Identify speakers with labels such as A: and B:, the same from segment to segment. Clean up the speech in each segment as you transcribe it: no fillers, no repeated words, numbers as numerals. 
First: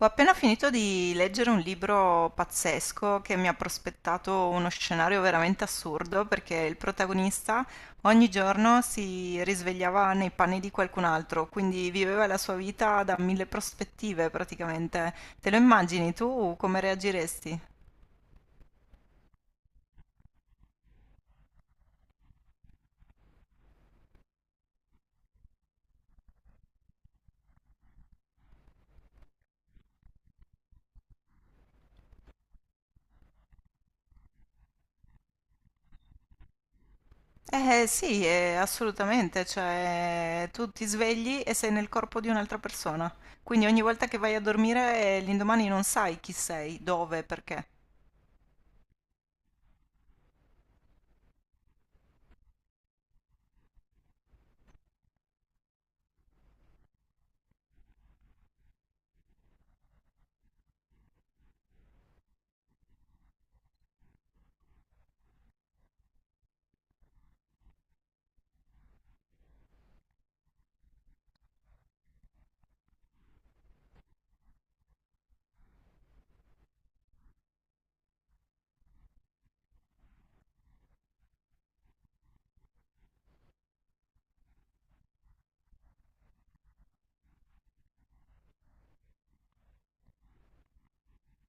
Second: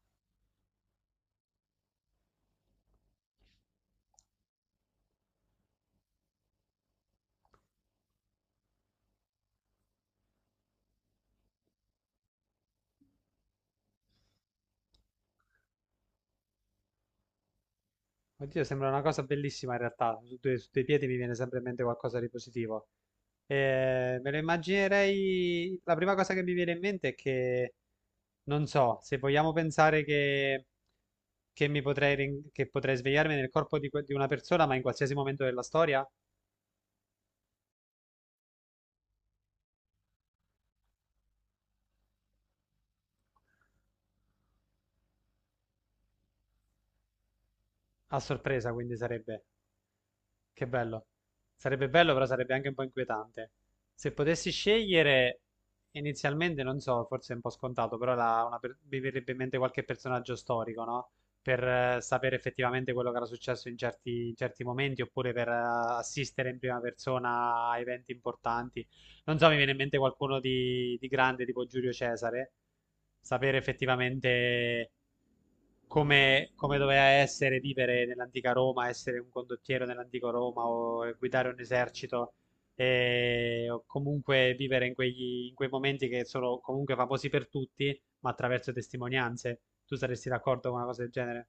A: Ho appena finito di leggere un libro pazzesco che mi ha prospettato uno scenario veramente assurdo perché il protagonista ogni giorno si risvegliava nei panni di qualcun altro, quindi viveva la sua vita da mille prospettive praticamente. Te lo immagini tu come reagiresti?
B: Oddio, sembra una cosa bellissima in realtà. Su due piedi mi viene sempre in mente qualcosa di positivo. Me lo immaginerei. La prima cosa che mi viene in mente è che. Non so se vogliamo pensare che mi potrei, che potrei svegliarmi nel corpo di, di una persona, ma in qualsiasi momento della storia,
A: Eh sì, assolutamente, cioè tu ti svegli e sei nel corpo di un'altra persona, quindi ogni volta che vai a dormire, l'indomani non sai chi sei, dove, perché.
B: a sorpresa, quindi sarebbe. Che bello. Sarebbe bello, però sarebbe anche un po' inquietante. Se potessi scegliere, inizialmente, non so, forse è un po' scontato, però mi verrebbe in mente qualche personaggio storico, no? Per sapere effettivamente quello che era successo in certi momenti, oppure per assistere in prima persona a eventi importanti. Non so, mi viene in mente qualcuno di grande, tipo Giulio Cesare, sapere effettivamente come doveva essere vivere nell'antica Roma, essere un condottiero nell'antico Roma o guidare un esercito, o comunque vivere in in quei momenti che sono comunque famosi per tutti, ma attraverso testimonianze. Tu saresti d'accordo con una cosa del genere?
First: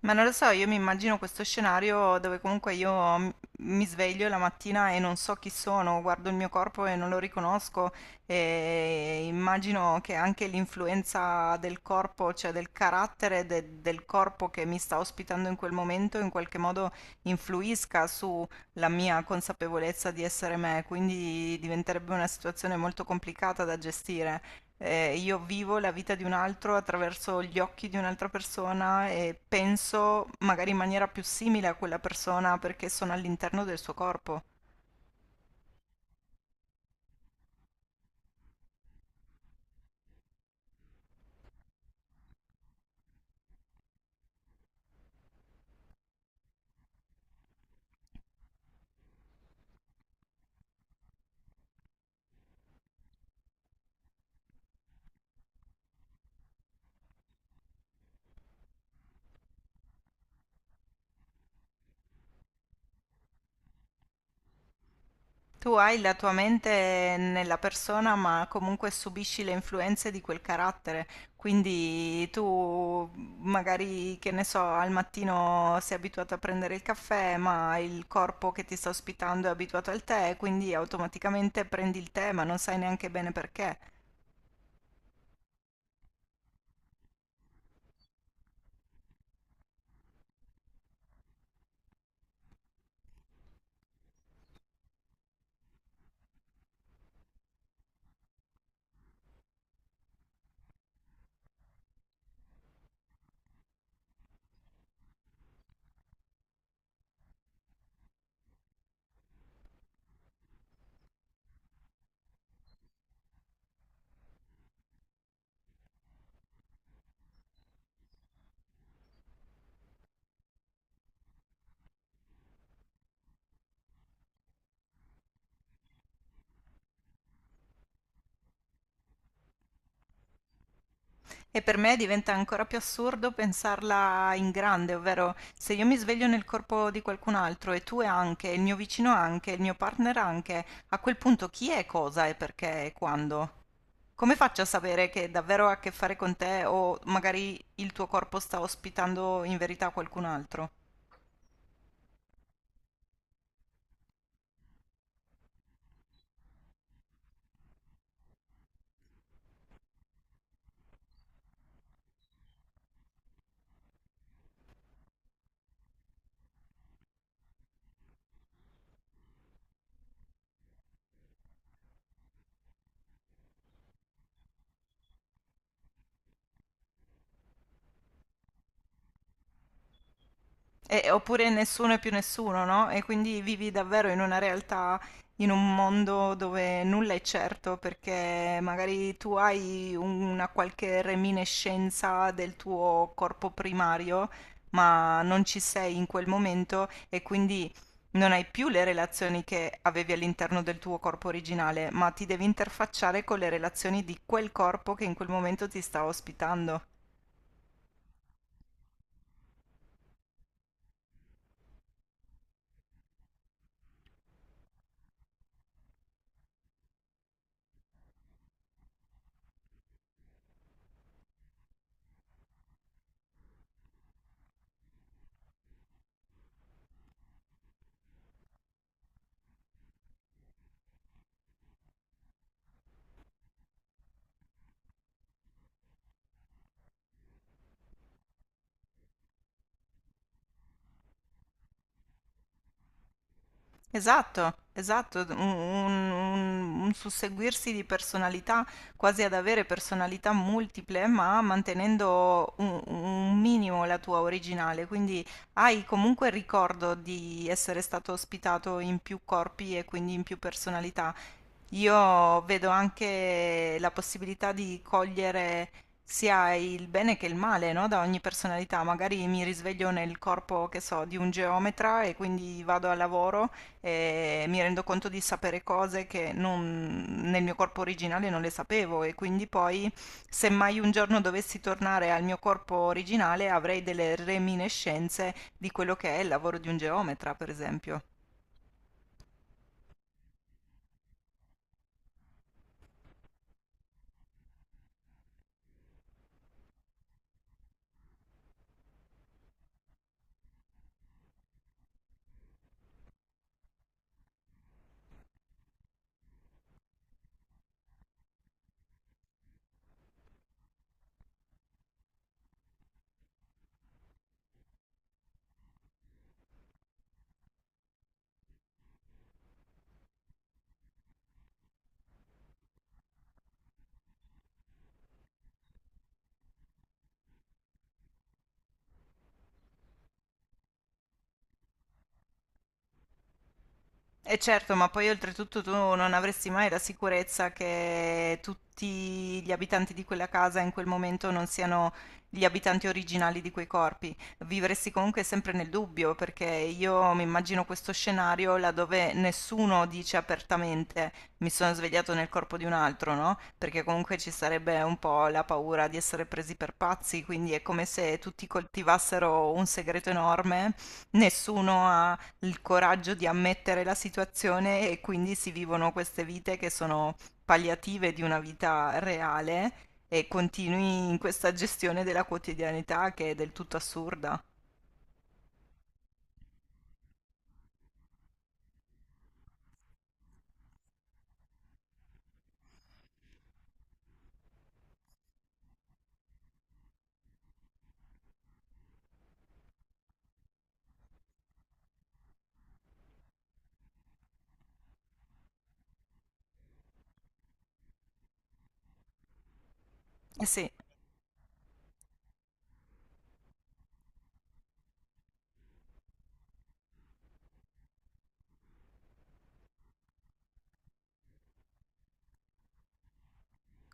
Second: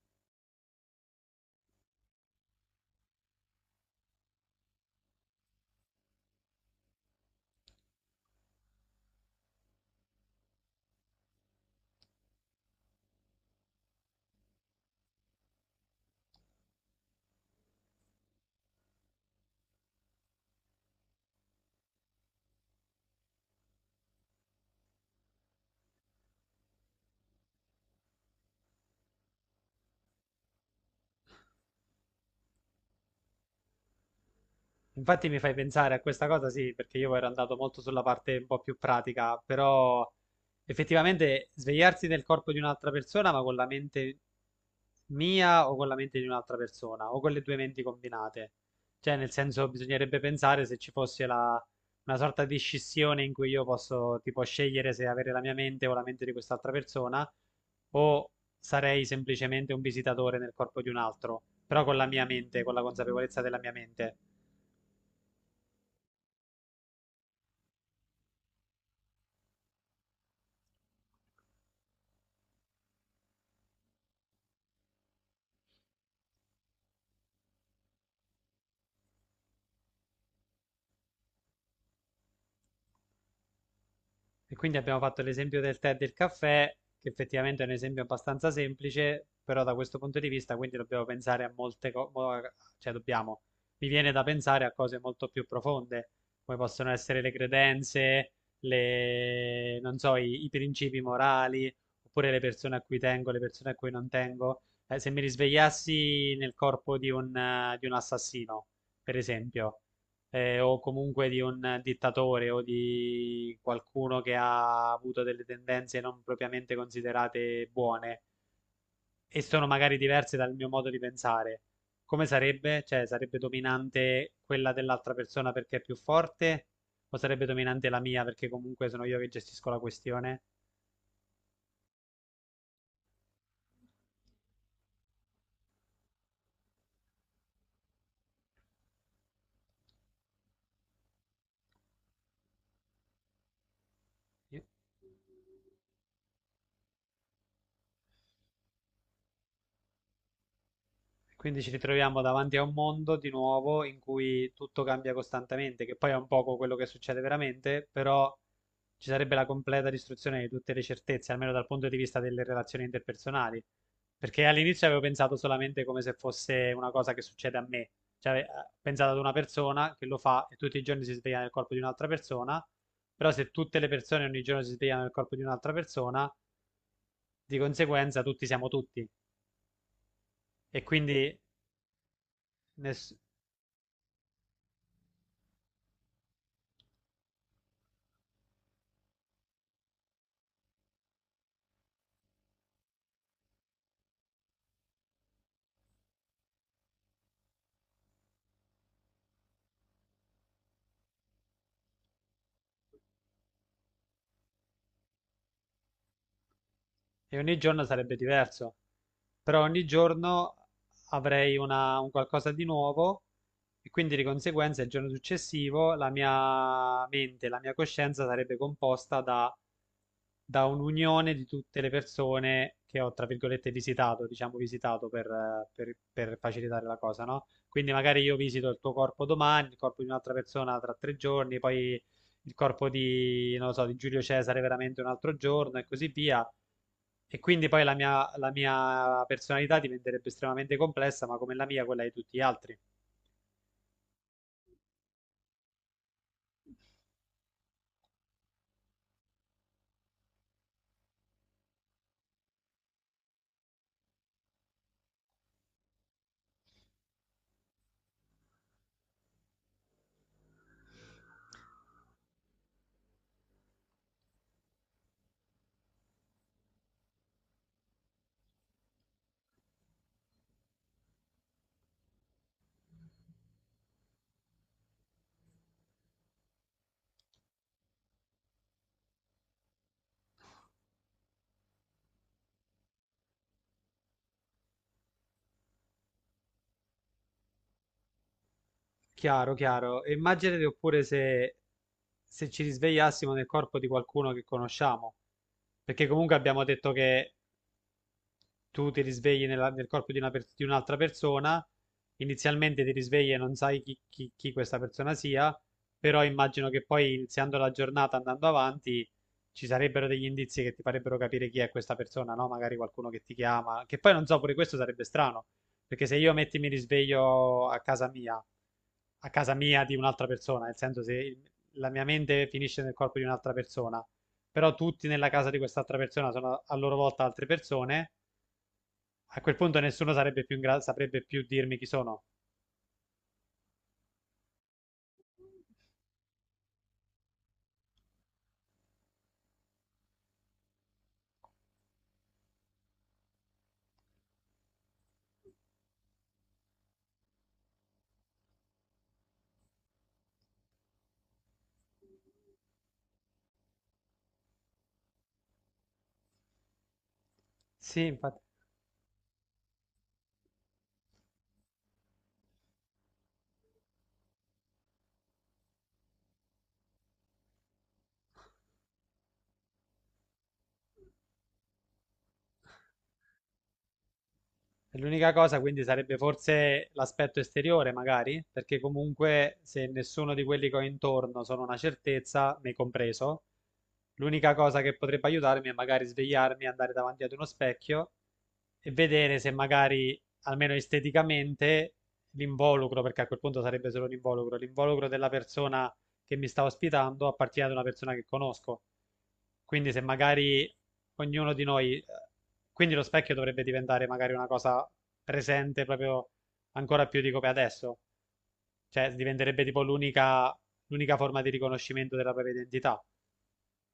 A: Ma non lo so, io mi immagino questo scenario dove comunque io mi sveglio la mattina e non so chi sono, guardo il mio corpo e non lo riconosco e immagino che anche l'influenza del corpo, cioè del carattere del corpo che mi sta ospitando in quel momento, in qualche modo influisca sulla mia consapevolezza di essere me, quindi diventerebbe una situazione molto complicata da gestire. Io vivo la vita di un altro attraverso gli occhi di un'altra persona e penso magari in maniera più simile a quella persona perché sono all'interno del suo corpo.
B: Infatti mi fai pensare a questa cosa, sì, perché io ero andato molto sulla parte un po' più pratica, però effettivamente svegliarsi nel corpo di un'altra persona, ma con la mente mia o con la mente di un'altra persona, o con le due menti combinate. Cioè, nel senso, bisognerebbe pensare se ci fosse una sorta di scissione in cui io posso, tipo, scegliere se avere la mia mente o la mente di quest'altra persona, o sarei semplicemente un visitatore nel corpo di un altro, però con la mia mente, con la consapevolezza della mia mente.
A: Tu hai la tua mente nella persona, ma comunque subisci le influenze di quel carattere. Quindi tu magari, che ne so, al mattino sei abituato a prendere il caffè, ma il corpo che ti sta ospitando è abituato al tè, quindi automaticamente prendi il tè, ma non sai neanche bene perché.
B: E quindi abbiamo fatto l'esempio del tè e del caffè, che effettivamente è un esempio abbastanza semplice, però da questo punto di vista quindi dobbiamo pensare a molte cose, cioè dobbiamo, mi viene da pensare a cose molto più profonde, come possono essere le credenze, le, non so, i principi morali, oppure le persone a cui tengo, le persone a cui non tengo. Se mi risvegliassi nel corpo di un assassino, per esempio, o comunque di un dittatore o di qualcuno che ha avuto delle tendenze non propriamente considerate buone e sono magari diverse dal mio modo di pensare. Come sarebbe? Cioè, sarebbe dominante quella dell'altra persona perché è più forte o sarebbe dominante la mia perché comunque sono io che gestisco la questione?
A: E per me diventa ancora più assurdo pensarla in grande, ovvero se io mi sveglio nel corpo di qualcun altro e tu anche, il mio vicino anche, il mio partner anche, a quel punto chi è cosa e perché e quando? Come faccio a sapere che davvero ha a che fare con te o magari il tuo corpo sta ospitando in verità qualcun altro?
B: Quindi ci ritroviamo davanti a un mondo di nuovo in cui tutto cambia costantemente, che poi è un poco quello che succede veramente, però ci sarebbe la completa distruzione di tutte le certezze, almeno dal punto di vista delle relazioni interpersonali. Perché all'inizio avevo pensato solamente come se fosse una cosa che succede a me, cioè pensato ad una persona che lo fa e tutti i giorni si sveglia nel corpo di un'altra persona, però se tutte le persone ogni giorno si svegliano nel corpo di un'altra persona, di conseguenza tutti siamo tutti e quindi
A: Oppure nessuno è più nessuno, no? E
B: ness-
A: quindi vivi davvero in una realtà, in un mondo dove nulla è certo, perché magari tu hai una qualche reminiscenza del tuo corpo primario, ma non ci sei in quel momento e quindi non hai più le relazioni che avevi all'interno del tuo corpo originale, ma ti devi interfacciare con le relazioni di quel corpo che in quel momento ti sta ospitando.
B: e ogni giorno sarebbe diverso, però ogni giorno avrei un qualcosa di nuovo e quindi di conseguenza il giorno successivo la mia mente, la mia coscienza sarebbe composta da un'unione di tutte le persone che ho, tra virgolette, visitato, diciamo visitato per, per facilitare la cosa, no? Quindi magari io visito il tuo corpo domani, il corpo di un'altra persona tra tre giorni, poi il corpo di, non lo so, di Giulio Cesare veramente un altro giorno e così via. E quindi poi la mia personalità diventerebbe estremamente complessa, ma come la mia, quella di tutti gli altri.
A: Esatto, esatto, un susseguirsi di personalità, quasi ad avere personalità multiple, ma mantenendo un minimo la tua originale. Quindi hai comunque il ricordo di essere stato ospitato in più corpi e quindi in più personalità. Io vedo anche la possibilità di cogliere sia il bene che il male, no? Da ogni personalità. Magari mi risveglio nel corpo, che so, di un geometra e quindi vado al lavoro, mi rendo conto di sapere cose che nel mio corpo originale non le sapevo e quindi poi se mai un giorno dovessi tornare al mio corpo originale avrei delle reminiscenze di quello che è il lavoro di un geometra, per esempio.
B: Chiaro, chiaro. E immaginate oppure se, se ci risvegliassimo nel corpo di qualcuno che conosciamo, perché comunque abbiamo detto che tu ti risvegli nel corpo di, di un'altra persona, inizialmente ti risvegli e non sai chi, chi questa persona sia, però immagino che poi iniziando la giornata, andando avanti, ci sarebbero degli indizi che ti farebbero capire chi è questa persona, no? Magari qualcuno che ti chiama, che poi non so, pure questo sarebbe strano, perché se io metti mi risveglio a casa mia di un'altra persona, nel senso se la mia mente finisce nel corpo di un'altra persona, però tutti nella casa di quest'altra persona sono a loro volta altre persone, a quel punto nessuno sarebbe più saprebbe più dirmi chi sono.
A: E certo, ma poi oltretutto tu non avresti mai la sicurezza che tutti gli abitanti di quella casa in quel momento non siano gli abitanti originali di quei corpi. Vivresti comunque sempre nel dubbio, perché io mi immagino questo scenario laddove nessuno dice apertamente mi sono svegliato nel corpo di un altro, no? Perché comunque ci sarebbe un po' la paura di essere presi per pazzi, quindi è come
B: Sì,
A: se
B: infatti.
A: tutti coltivassero un segreto enorme, nessuno ha il coraggio di ammettere la situazione e quindi si vivono queste vite che sono palliative di una vita reale e continui in questa gestione della quotidianità che è del tutto assurda.
B: È l'unica cosa quindi sarebbe forse l'aspetto esteriore, magari, perché comunque se nessuno di quelli che ho intorno sono una certezza, me compreso, l'unica cosa che potrebbe aiutarmi è magari svegliarmi, andare davanti ad uno specchio e vedere se magari, almeno esteticamente, l'involucro, perché a quel punto sarebbe solo l'involucro, l'involucro della persona che mi sta ospitando appartiene ad una persona che conosco. Quindi se
A: Eh
B: magari
A: sì,
B: ognuno di noi, quindi lo specchio dovrebbe diventare magari una cosa presente proprio ancora più di come è adesso. Cioè, diventerebbe tipo l'unica forma di riconoscimento della propria identità.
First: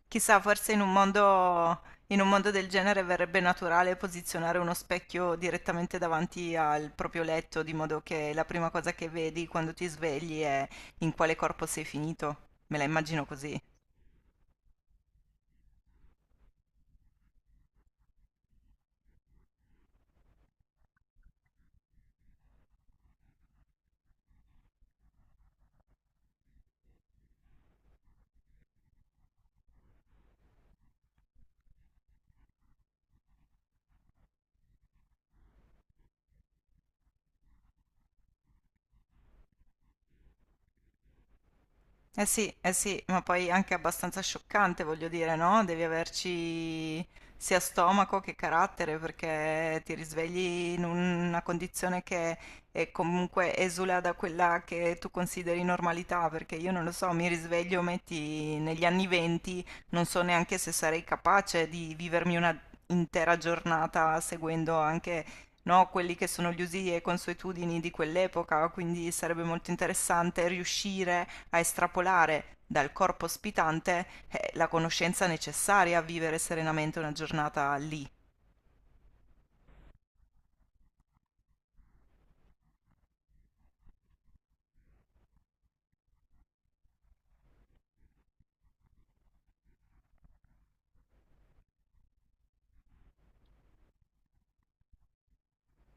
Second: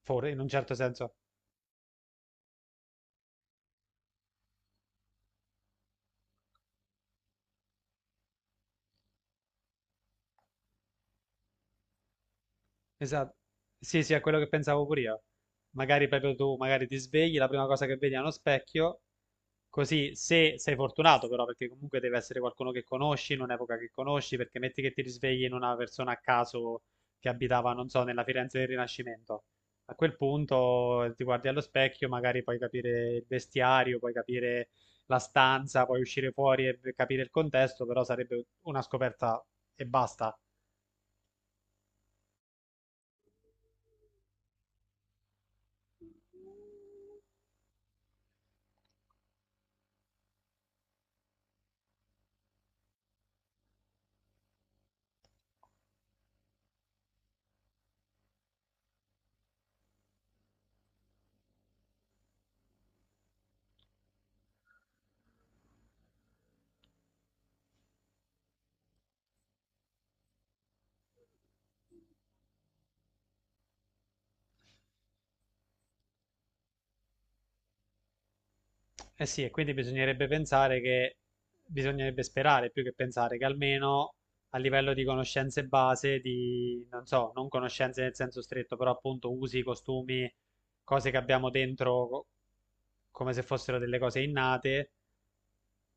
B: In
A: chissà,
B: un
A: forse
B: certo senso.
A: in un mondo del genere verrebbe naturale posizionare uno specchio direttamente davanti al proprio letto, di modo che la prima cosa che vedi quando ti svegli è in quale corpo sei finito. Me la immagino
B: Esatto.
A: così.
B: Sì, sì, è quello che pensavo pure io. Magari proprio tu, magari ti svegli, la prima cosa che vedi è uno specchio, così se sei fortunato però, perché comunque deve essere qualcuno che conosci, in un'epoca che conosci, perché metti che ti risvegli in una persona a caso che abitava, non so, nella Firenze del Rinascimento. A quel punto ti guardi allo specchio, magari puoi capire il vestiario, puoi capire la stanza, puoi uscire fuori e capire il contesto, però sarebbe una scoperta e basta.
A: Sì, eh sì, ma poi anche abbastanza scioccante, voglio dire, no? Devi averci sia stomaco che carattere perché ti risvegli in una condizione che è comunque esula da quella che tu consideri normalità, perché io non lo so, mi risveglio, metti negli anni venti, non so neanche se sarei capace di vivermi una intera giornata seguendo anche no, quelli che sono gli usi e consuetudini di quell'epoca, quindi sarebbe molto interessante riuscire a estrapolare dal corpo ospitante, la conoscenza necessaria a vivere serenamente una giornata lì.
B: Eh sì, e quindi bisognerebbe pensare che, bisognerebbe sperare più che pensare che almeno a livello di conoscenze base, di, non so, non conoscenze nel senso stretto, però appunto usi, costumi, cose che abbiamo dentro come se fossero delle cose innate,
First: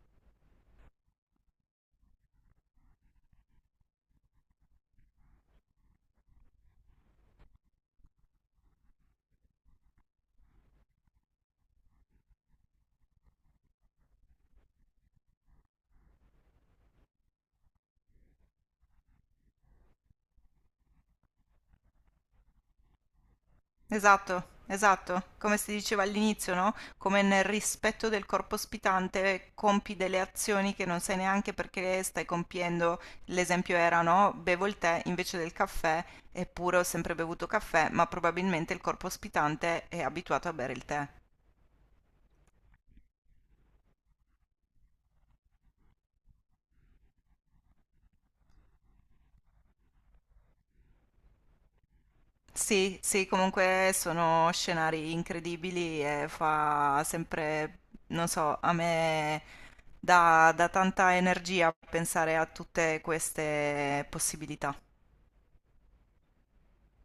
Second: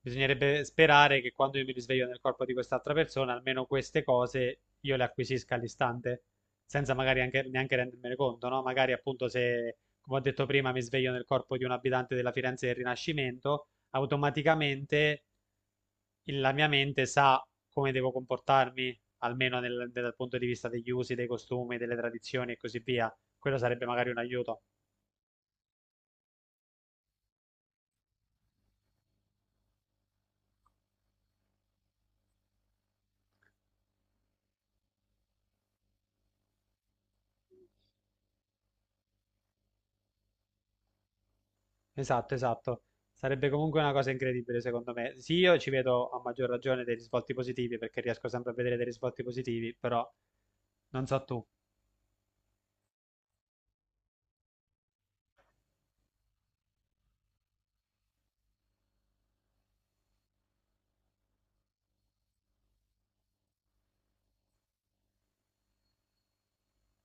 B: bisognerebbe sperare che quando io mi risveglio nel corpo di quest'altra persona, almeno queste cose io le acquisisca all'istante, senza magari anche, neanche rendermene conto, no? Magari appunto se, come ho detto prima, mi sveglio nel corpo di un abitante della Firenze del Rinascimento, automaticamente la mia mente sa come devo comportarmi, almeno dal punto di vista degli usi, dei costumi, delle tradizioni e così via. Quello sarebbe magari un aiuto.
A: Esatto, esatto, come si diceva all'inizio, no? Come nel rispetto del corpo ospitante compi delle azioni che non sai neanche perché le stai compiendo. L'esempio era, no? Bevo il tè invece del caffè, eppure ho sempre bevuto caffè, ma probabilmente il corpo ospitante è abituato a bere il tè.
B: Esatto, esatto. Sarebbe comunque una cosa incredibile, secondo me. Sì, io ci vedo a maggior ragione dei risvolti positivi perché riesco sempre a vedere dei risvolti positivi, però non so tu.
A: Sì, sì, comunque sono scenari incredibili e fa sempre, non so, a me dà tanta energia pensare a tutte queste possibilità.